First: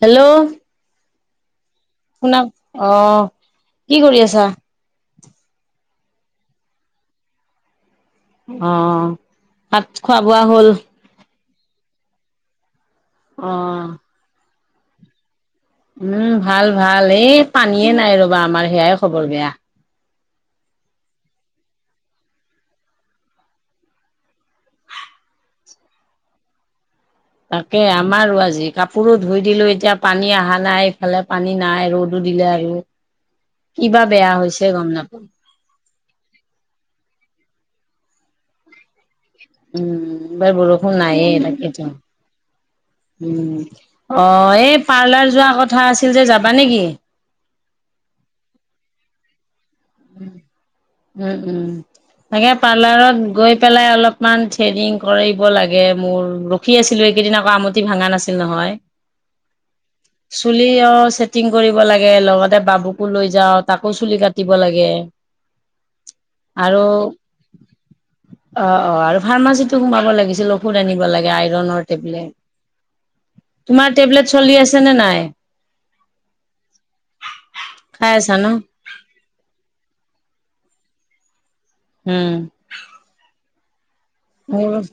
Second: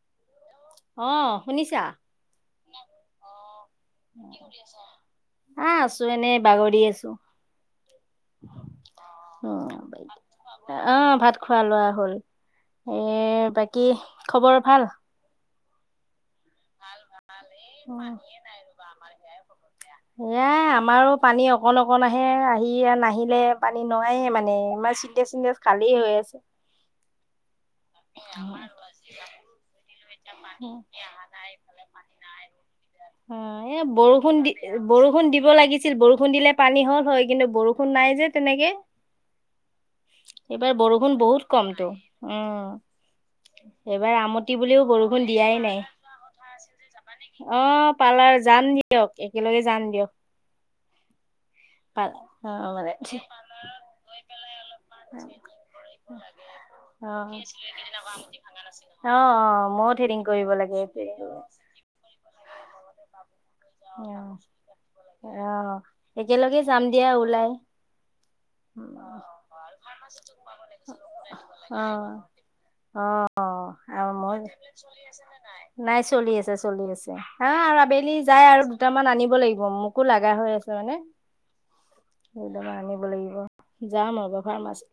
Hello অ শুনিছো শুনা অ কি কৰি আছা আহ আছো এনেই বাগৰি আছো অ ভাত খোৱা বোৱা হ'ল অ ভাত খোৱা লোৱা হ'ল অ এ বাকী খবৰ ভাল? উম ভাল ভাল এই পানীয়ে এই নাই ৰবা আমাৰ সেয়াই খবৰ বেয়া এয়াই আমাৰো পানী অকণ অকণ আহে আহি নাহিলে পানী নোৱায়ে মানে আমাৰ চিন্তা চিডা খালী হৈ আছে তাকে আমাৰো আজি কাপোৰো ধুই দিলো এতিয়া পানী অহা নাই ইফালে পানী নাই ৰ'দো দিলে আৰু অ এ কিবা বেয়া বৰষুণ দি হৈছে গম নাপাওঁ বৰষুণ দিব লাগিছিল বৰষুণ দিলে পানী হল হয় কিন্তু বৰষুণ বৰষুণ নাই যে তেনেকে এইবাৰ বৰষুণ বহুত কমটো উম উ এইবাৰ অ আমতি এই বুলিও বৰষুণ পাৰ্লাৰ যোৱা দিয়াই নাই কথা আছিল যে যাবা নেকি? অ পালাৰ যাম দিয়ক একেলগে যাম দিয়ক উম উম পাল তাকে অ' মানে পাৰ্লাৰত গৈ পেলাই অলপমান থেডিং কৰিব লাগে মোৰ ৰখি আছিলো অ এইকেইদিন আকৌ আমঠি ভাঙা নাছিল নহয় অ অ মই থেডিং কৰিব চুলি লাগে অ ছেটিং কৰিব লাগে লগতে বাবুকো লৈ যাও তাকো চুলি কাটিব লাগে অ' অ' একেলগে যাম আৰু দিয়া ওলাই অ অ আৰু ফাৰ্মাচীটো সোমাব লাগিছিল ঔষধ আনিব লাগে আইৰনৰ অ' টেবলেট। অ' তোমাৰ আৰু টেবলেট মই চলি আছে নে নাই নাই চলি আছে চলি আছে হা আৰু খাই আবেলি আছা যাই ন আৰু দুটামান আনিব লাগিব মোকো লগা হৈ আছে মানে উম সদম আনিব লাগিব যাম আৰুব মোৰ ফাৰ্মাচী।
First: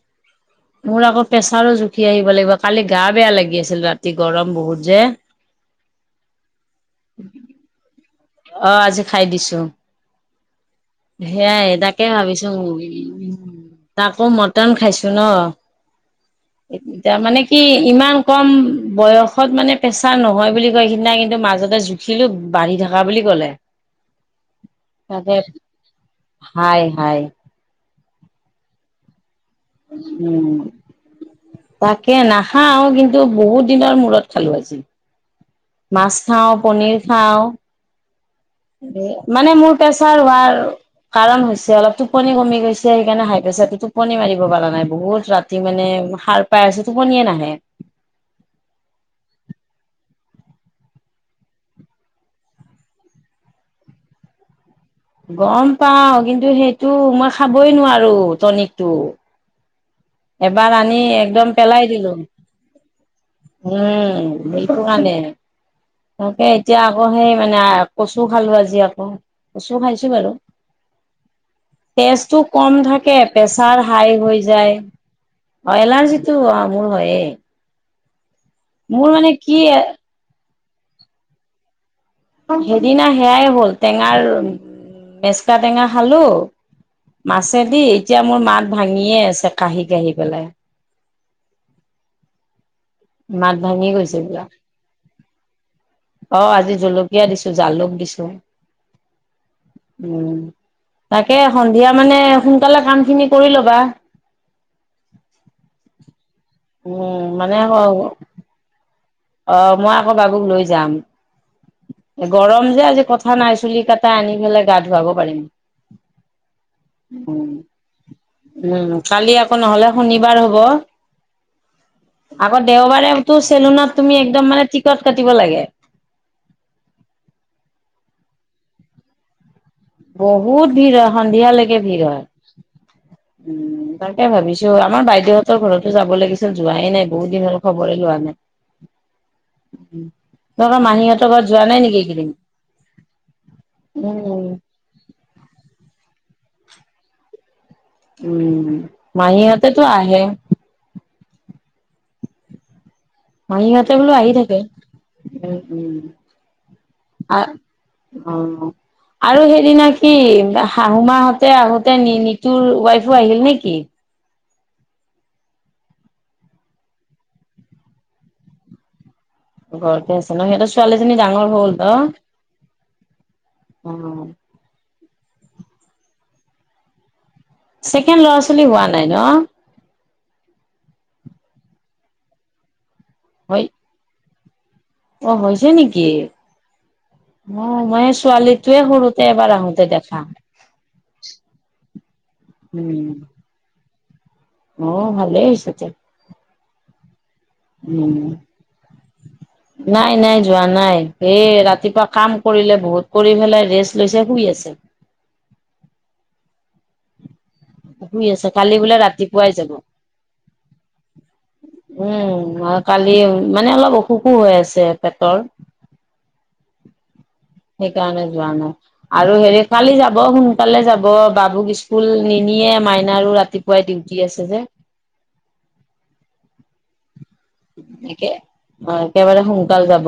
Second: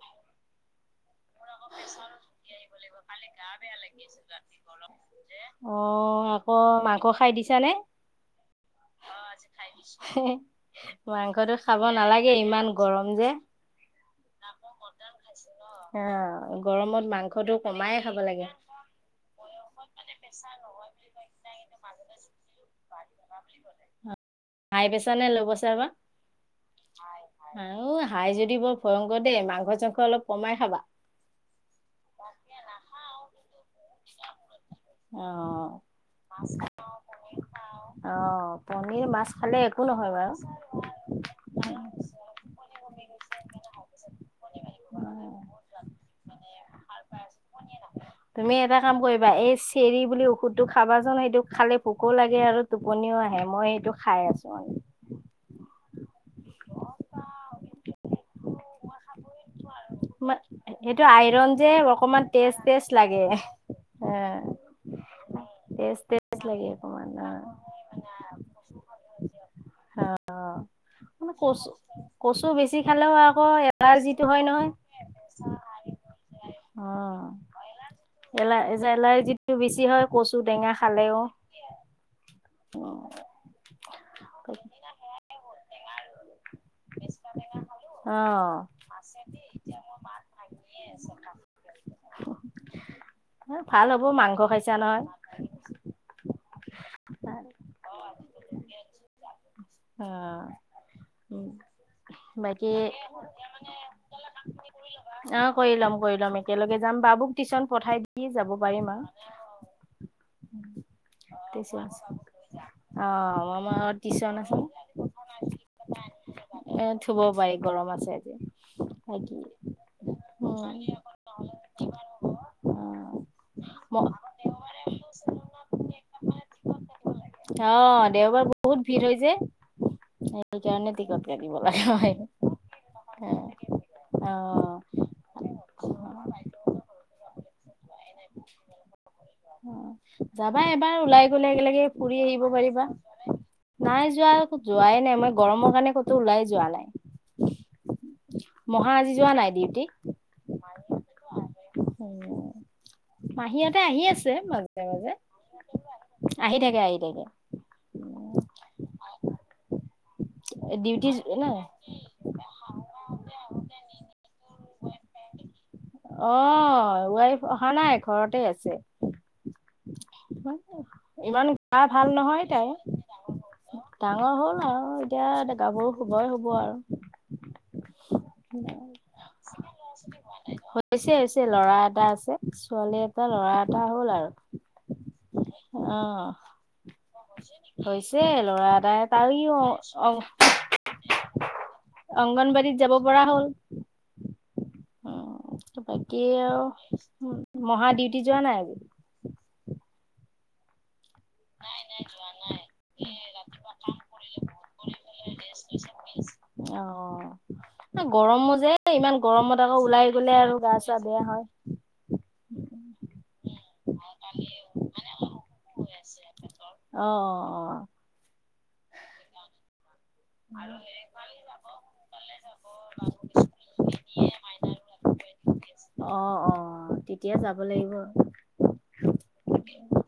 মোৰ আকৌ প্ৰেছাৰো জুখি আহিব লাগিব কালি গা বেয়া লাগি আছিল ৰাতি গৰম বহুত যে। অ আকৌ মাংস খাই দিছানে আহ আজি খাই দিছো মাংসটো সেইয়াই খাব তাকে নালাগে ভাবিছো। ইমান গৰম যে তাকো মটন খাইছো ন অ গৰমত এতিয়া মানে মাংসটো কি কমায়ে ইমান খাব লাগে। কম বয়সত মানে প্ৰেছাৰ নহয় বুলি কয় সিদিনা কিন্তু মাজতে জুখিলো বাঢ়ি থাকে কা বুলি ক'লে। হাই প্ৰেছা নে তাকে ল' প্ৰেছাৰ বা হাই হাই আৰু হাই যদি বৰ ভয়ংকৰ। দেই মাংস চাংস অলপ কমাই খাবা তাকে নাখাও কিন্তু বহুত দিনৰ ম। খালো আজি অ। মাছ খাওঁ পনীৰ খাওঁ। অ পনীৰ মাছ মানে খালে মোৰ একো নহয় প্ৰেচাৰ বাৰু। হোৱাৰ কাৰণ হৈছে অলপ টোপনি কমি গৈছে সেইকাৰণে হাই। তাৰ পিছটো টোপনি মাৰিব পৰাাৰা নাই বহুত ৰাতি মানে সাৰ পাই আছো টোপনিয়ে নাহে। তুমি এটা কাম কৰিবা এই চেৰি বুলি ঔষধটো খাবা জান সেইটো খালে ভোকো লাগে আৰু টোপনি আহে মই এইটো খাই আছো আৰু গম পাও কিন্তু সেইটো মই খাবই নোৱাৰো টনিকটো এবাৰ আনি সেইটো একদম আইৰন যে পেলাই দিলো অকমান তেজ তেজ লাগে উম অ মটো কাৰনে টেষ্ট টেষ্ট তকে লাগে এতিয়া অকমান আকৌ অ সেই মানে কচু খালো আজি আকৌ কচু খাইছো বাৰু মানে কচু তেজটো কচু বেছি কম খালেও থাকে আকৌ প্ৰেচাৰ হাই এলাৰ্জিটো হয় হৈ নহয় যায় অলাৰজিটো অমল হয়ে এলাই মোৰ জলাই মানে যিটো কি বেছি হয় কচু টেঙা খালেও সেইদিনা সেয়াই হ'ল টেঙাৰ উ মেচকা টেঙা খালো মাছেদি অ এতিয়া মোৰ মাত ভাঙিয়ে আছে কাঢ়ি কাঢ়ি পেলাই মাত ভাল ভাঙি হ'ব গৈছে মাংস পুৰা খাইছা নহয় অ আজি জলকীয়া দিছো জালুক দিছো। অ উ তাকে সন্ধিয়া মানে বাকী সোনকালে কাম খিনি কৰি ল'বা। অ কৰি ল'ম কৰি ল'ম একেলগে যাম উম বাবুক মানে টিউশন পঠাই দি যাব পাৰিম আৰু অ মই আকৌ বাবুক লৈ যাম। টিউচন গৰম যে অ আজি কথা নাই চুলি আমাৰ কটাই টিউচন আনি আছে পেলাই গা ধুৱাব পাৰিম এ থব উম পাৰি গৰম আছে আজি কালি আকৌ নহলে শনিবাৰ হ'ব অ [inaudible] আকৌ দেওবাৰেতো উম। চেলুনত অ তুমি একদম মানে টিকট কাটিব লাগে অ দেওবাৰ বহুত ভিৰ হয় যে বহুত সেইকাৰণে ভিৰ হয় টিকট কাটিব সন্ধিয়ালৈকে লগা ভিৰ হয় উম তাকে অ অ ভাবিছো আমাৰ বাইদেউ ঘৰতো যাব লাগিছিল যোৱাই নাই বহুত দিন হ'ল খবৰে লোৱা নাই যাবা তহঁতৰ এবাৰ মাহীহঁতৰ ওলাই ঘৰত গলে যোৱা নাই একেলগে নেকি ফুৰি এইকেইদিন? আহিব পাৰিবা নাই যোৱা উম। যোৱাই নাই মই গৰমৰ কাৰণে ক'তো ওলাই যোৱা নাই উম মহা আজি যোৱা নাই ডিউটি মাহীহঁতেতো আহে মাহী হঁতে মাহীহঁতে আহি বোলো আছে থাকে। মাজে মাজে উম, উম। আহি থাকে আহি থাকে আ অ আৰু সেইদিনা কি ডিউটি শাহুমাহঁতে নাই আহোতে নিতুৰ ৱাইফো আহিল নে কি আহ ৱাইফ অহা নাই ঘৰতে আছে। ঘত ইমান গা ভাল নহয় তাই অ'। ডাঙৰ হ'ল আৰু এতিয়া গাভৰু হবই হব আৰু ছেকেণ্ড ল'ৰা ছোৱালী হোৱা নাই ন হৈছে হৈছে ল'ৰা এটা আছে ছোৱালী এটা ল'ৰা হয় এটা হ'ল আৰু অ হৈছে নেকি অ অ মই হৈছে ল'ৰা ছোৱালীটোৱে এটাই তাৰ সৰুোতে ই এবাৰ অ আহোতে দেখা অংগনবাডীত যাব পৰা হ'ল। উম [unintelligible] তে, বাকী আৰু মহা ডিউটি উম। যোৱা নাই আজি নাই নাই যোৱা নাই এই ৰাতিপুৱা কাম কৰিলে বহুত কৰি পেলাই ৰেষ্ট লৈছে শুই আছে অ শুই আছে গৰমো যে কালি বোলে ইমান ৰাতিপুৱাই গৰমত যাব আকৌ ওলাই গ'লে আৰু গা চা বেয়া হয় উম কালি মানে অলপ অসুখো হৈ আছে পেটৰ অ অ সেইকাৰণে যোৱা নাই আৰু হেৰি কালি যাব যাব সোনকালে যাব বাবুক স্কুল নিনিয়ে মাইনা আৰু ৰাতিপুৱাই ডিউটি আছে যে অ অ অ তেতিয়া যাব লাগিব একে অ একেবাৰে সোনকাল যাব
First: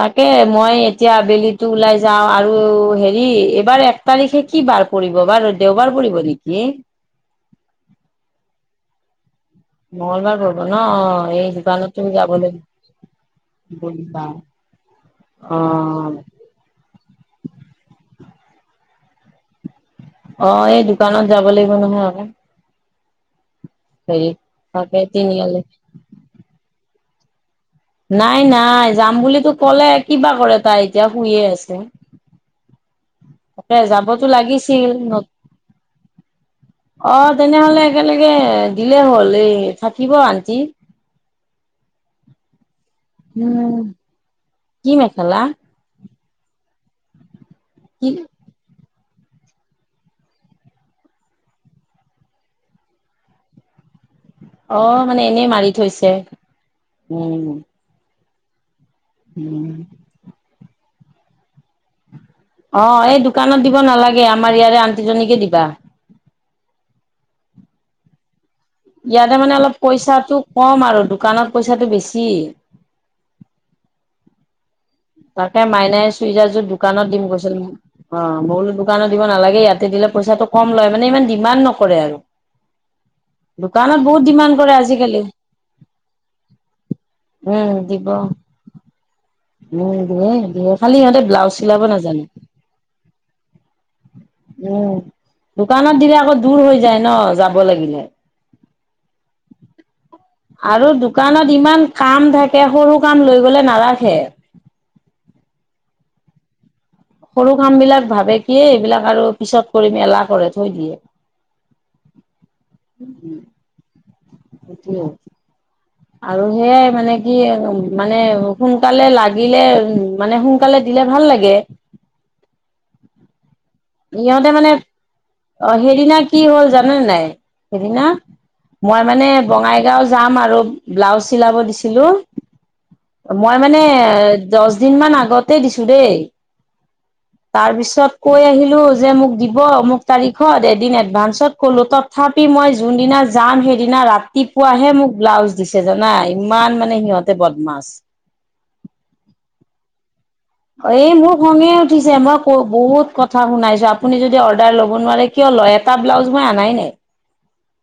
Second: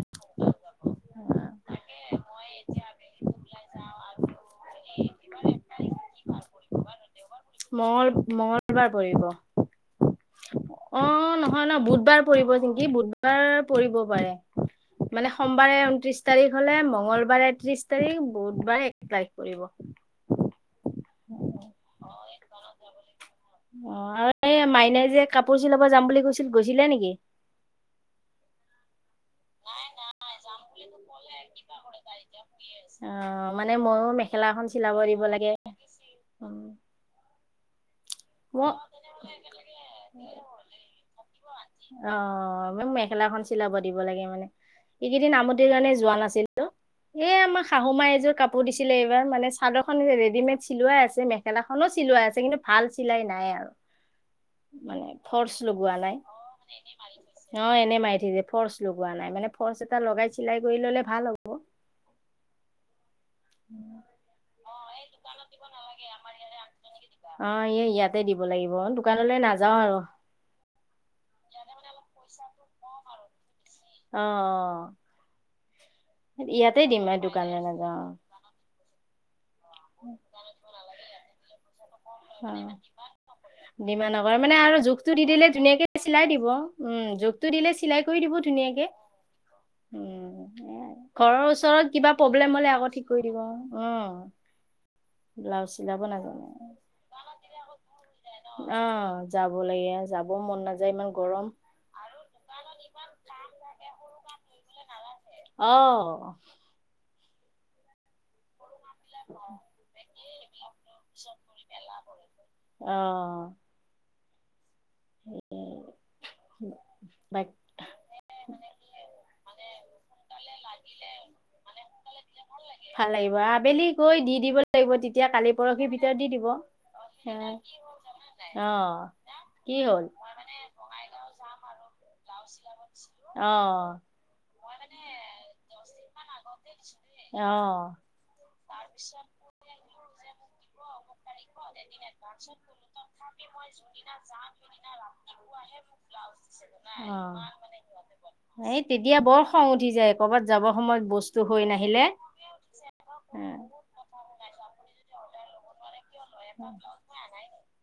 তাকে মই এতিয়া আবেলিটো ওলাই যাওঁ আৰু হেৰি এইবাৰ একটা এক তাৰিখে কি বাৰ পৰিব বাৰু দেওবাৰ পৰিব নেকি মঙল মঙলবাৰ পৰিব মঙ্গলবাৰ পৰিব ন অ অ এই নহয় নহ দোকানতো বুধবাৰ যাব পৰিব চিংকি বুধবাৰ পৰিব লাগিব পাৰে মানে অ সোমবাৰে ঊনত্ৰিশ তাৰিখ হলে মংগলবাৰে ত্ৰিশ তাৰিখ বুধবাৰে এক তাৰিখ পৰিব অ এই দোকানত যাব লাগিব নহয় আকৌ অ হেৰি আৰু এই তাকে মাইনাই যে তিনিআলি কাপোৰ চিলাব যাম বুলি কৈছিল গৈছিলে নেকি নাই নাই যাম বুলিতো ক'লে কিবা কৰে তাই এতিয়া শুইয়ে আছে অ মানে তাকে য যাব ময়ো তো মেখেলা এখন লাগিছিল চিলাব দিব লাগে অ তেনেহলে একেলগে ম দিলে হ'ল এই থাকিব আন্টি অ মেখেলাখন চিলাব উম দিব লাগে মানে কি এইকেইদিন মেখেলা আমঠিৰ কাৰণে যোৱা নাছিল এ আমাৰ শাহু কি মায়ে এযোৰ কাপোৰ দিছিল ছিলে এইবাৰ মানে চাদৰ খন ৰেডিমেড চিলাই আছে মেখেলাখনো চিলাই আছে কিন্তু ভাল চিলাই নাই আৰু [inaudible] অ'! মানে, এনেই ফৰ্চ মাৰি লগোৱা থৈছে। উম! [unintelligible] ফলচ লগোৱা নাই। মানে, উম ফলচ এটা লগাই চিলাই কৰি ল'লে ভাল হ'ব। অ'! সেইটো দোকানত দিব নালাগে, আমাৰ ইয়াৰে আন্তি জনীকে দিবা। অ'! এই ইয়াতে দিম। ইয়াতে মানে, অলপ পইচাটো কম আৰু। দোকানত পইচাটো বেছি। অ'! অ'! তাকে মাইনাই চুইজাৰযোৰ ইয়াতে দোকানত আৰু দিম কৈছিল। দোকানলৈ নাযাও অ'! মই ক'লো দোকানত দিব নালাগে। ইয়াতে দিলে পইচাটো কম লয়। মানে, ইমান ডিমাণ্ড ন হয়। দোকানত ডিমাণ্ড বহুত নকৰে কৰে আৰু জোখটো আজিকালি দি দিলে, ধুনীয়াকে চিলাই দিব। উম, জোখটো দিলে চিলাই কৰি দিব। ধুনীয়াকে। দিয়ে উম, দিয়ে খালি সিহঁতে ব্লাউজ ঘৰৰ চিলাব ওচৰত কিবা নাজানে প্ৰব্লেম হ'লে আকৌ ঠিক কৰি দিব। উম! উম, ব্লাউজ দোকানত চিলাব দিলে আকৌ নাজানে দূৰ হৈ যায়। ন যাব লাগিলে। অ'! যাব লাগে। যাব মন আৰু নাযায় ইমান গৰম দোকানত ইমান কাম থাকে, সৰু কাম লৈ গ'লে নাৰাখে। অ'! সৰু কাম বিলাক ভাবে কি, এইবিলাক আৰু পিছত কৰিম, এলাহ কৰে থৈ দিয়ে। অ'! কিয়? এ, আৰু সেয়াই মানে, কি বাক মানে, সোনকালে লাগিলে উম! মানে, সোনকালে দিলে ভাল লাগে। ভাল লাগিব [unintelligible] আবেলি গৈ দি ইহঁতে দিব মানে লাগিব। তেতিয়া, কালি, অ পৰহিৰ ভিতৰত সেইদিনা দি কি দিব। হ'ল জানে নাই সেইদিনা মই অ', মানে, কি বঙাইগাঁও হ'ল? যাম আৰু ব্লাউজ চিলাব দিছিলোঁ। মই মানে, অ', দহ দিন মান আগতে দিছোঁ। দেই। অ'। অ'। তাৰপিছত, কৈ আহিলোঁ যে, মোক দিব মোক তাৰিখত। এদিন এডভান্স পাছত ক'লো তথাপি মই যোনদিনা যাম, সেইদিনা ৰাতিপুৱাহে মোক ব্লাউজ দিছে জানা। ইমান মানে, সিহঁতে বদমাছ। এই তেতিয়া বৰ খং উঠি যায় কৰ'বাত যাব সময়ত এই, মোৰ বস্তু হৈ খঙে নাহিলে। উঠিছে। মই ক বহুত কথা অ', শুনাইছোঁ। আপুনি যদি অৰ্ডাৰ ল'ব নোৱাৰে কিয় লয়। এটা ব্লাউজ মই আনাই নাই।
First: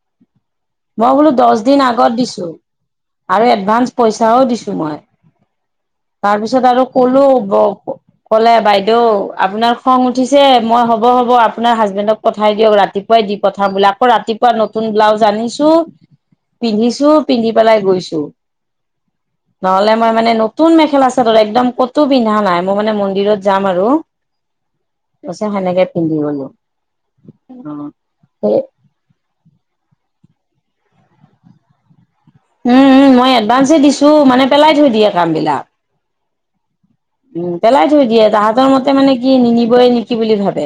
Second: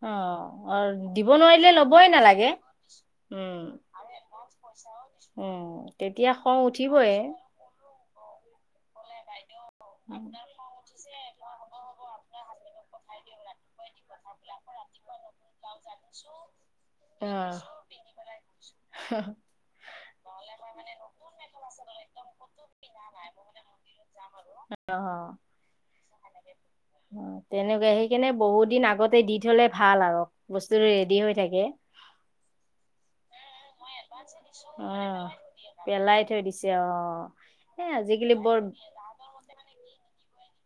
অ'! মই বোলো দিব দহ নোৱাৰিলে দিন লবই আগত দিছো নালাগে। আৰু উম! এডভান্স পইচাও দিছো মই উম, তেতিয়া খং উঠিবই। কৌ, ক'লে বাই বাইদেউ, আপোনাৰ খং উঠিছে। মই হ'ব, হব। আপোনাৰ হাজবেণ্ডক পঠাই দিয়ক, ৰাতিপুৱাই দি কথা বোলা। আকৌ, ৰাতিপুৱা নতুন ব্লাউজ আনিছোঁ। পিন্ধিছো। অহ পিন্ধি পেলাই গৈছোঁ। নহ'লে মই মানে, নতুন মেখেলা চাদৰ একদম ক'তো পিন্ধা নাই। মই মানে, মন্দিৰত যাম আৰু। অ', আছে সেনেকে পিন্ধিবলে। অ'! সেই এই, দি থ'লে ভাল আৰু বস্তু ৰেডি হৈ থাকে। উম, উম, মই এডভাঞ্চে দিছোঁ। মানে, পেলাই থৈ দিয়ে কাম অ', বিলাক। পেলাই থৈ দিছে অ'। উম, এ পেলাই থৈ দিয়ে। আজিকালি বৰ তাহাঁতৰ মতে মানে, কি নিনিবই নেকি বুলি ভাবে।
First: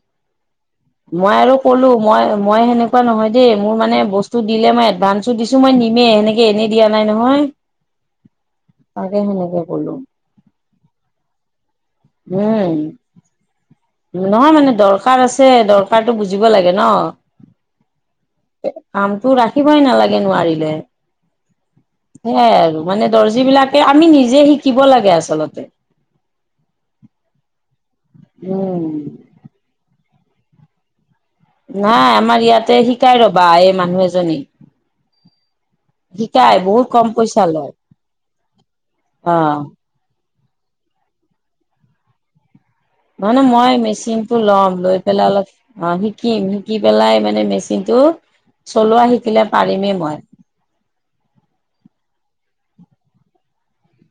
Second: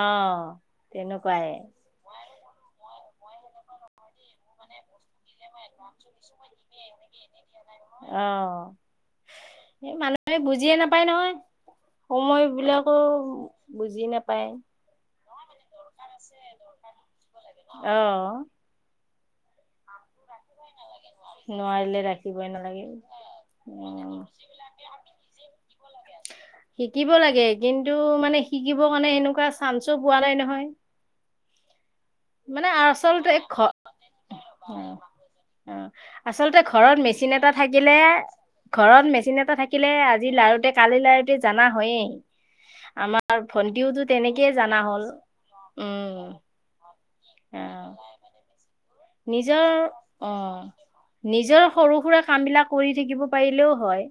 অ', মই তেনেকুৱাই আৰু ক'লো মই, মই সেনেকুৱা নহয় দেই। মোৰ মানে, বস্তু দিলে মই এডভাঞ্চো দিছোঁ। মই নিমেই, সেনেকে এনেই দিয়া নাই নহয়। অ'! তাকে সেনেকে এই, কলো মানুহে বুজিয়ে নাপায় নহয়। সময় উম বিলাকো বুজি নেপায় যে দৰকাৰতটো বুজিব লাগে ন অহঅঁ কামতটো ৰাখিবই নালাগে নোৱাৰিলে। নোৱাৰিলে ৰাখিবই সেইয়াই নালাগে আৰু মানে দৰ্জি বিলাকে আমি উম নিজে শিকিব লাগে আচলতে শিকিব লাগে কিন্তু মানে শিকিবৰ উম কাৰণে এনেকুৱা চান্সও পোৱা নাই নহয়। নাই আমাৰ মানে ইয়াতে শিকাই আচলতে ৰবা এই মানুহ এজনী অঁ শিকাই আচলতে বহুত ঘৰত কম মেচিন পইচা এটা লয় থাকিলে ঘৰত অ মেচিন এটা থাকিলে। আজি লাৰুতে কালিৰ জাননা হয়য়ে মানে মই মেচিনটো ল'ম জানা লৈ হ'ল পেলাই অলপ অঁ উম শিকিম শিকি। পেলাই মানে অ মেচিন টো। নিজৰ অঁ নিজৰ সৰু সুৰা কাম বিলাক কৰি থাকিব পাৰিলেও হয়।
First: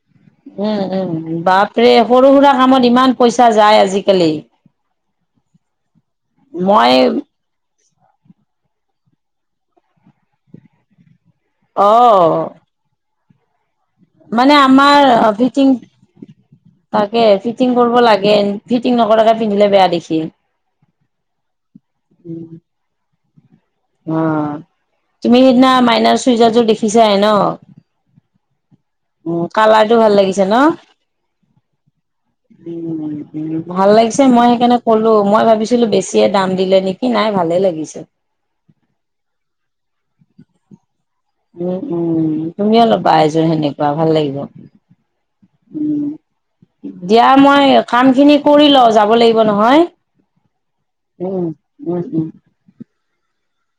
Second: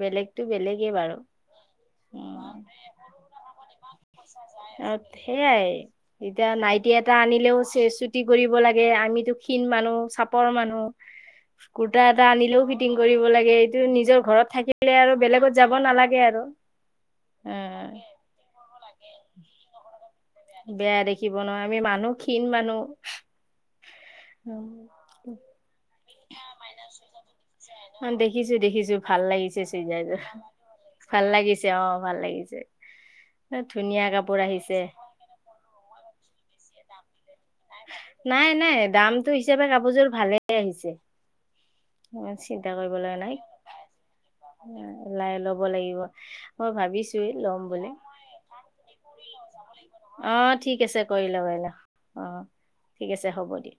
বেলেগতো উম বেলেগেই উম বাৰু বাপৰে সৰু সৰু কামত ইমান পইচা যায় আজি অঁ সেইয়াই এতিয়া নাইটি মই এটা আনিলেও তে চুটি। চুতি কৰিব লাগে আমিতো ক্ষীণ মানুহ চাপৰ মানুহ। অ কুৰ্তা এটা আনিলেও ফিটিং কৰিব লাগে। নিজৰ ঘৰত মানে থাকিলে আমাৰ আৰু বেলেগত ফিটিং যাব নালাগে আৰু তাকে অ ফিটিং কৰিব লাগে। ফিটিং নকৰাকে পিন্ধিলে বেয়া দেখি। বেয়া দেখিব নহয় আমি মানুহ ক্ষীণ। অঁ তুমি সিদিনা মাইনাৰ চুইজাৰযোৰ দেখিছাই ন। অঁ দেখিছোঁ দেখিছোঁ। উম কালাৰটো ভাল লাগিছে ন। ভাল লাগিছে অ ভাল লাগিছে উম, উম, এ ভাল ধুনীয়া লাগিছে কাপোৰ মই সেইকাৰণে আহিছে। ক'লো মই ভাবিছিলোঁ বেছিয়ে দাম দিলে নেকি নাই। ভালে লাগিছে। নাই নাই দামটো হিচাপে কাপোৰযোৰ ভালে আহিছে। উম ইমান উম চিন্তা তুমিও কৰিব ল'বা লগা নাই এযোৰ লবা সেনেকুৱা ভাল লাগিব। লাই ল'ব লাগিব মই ভাবিছোয়ে দিয়া ল'ম মই বুলি কাম খিনি কৰি লওঁ যাব লাগিব নহয়। অঁ ঠিক আছে কৰি উম, লোৱা কৰি লোৱা উম, উম। অঁ ঠিক আছে হ'ব দিয়া।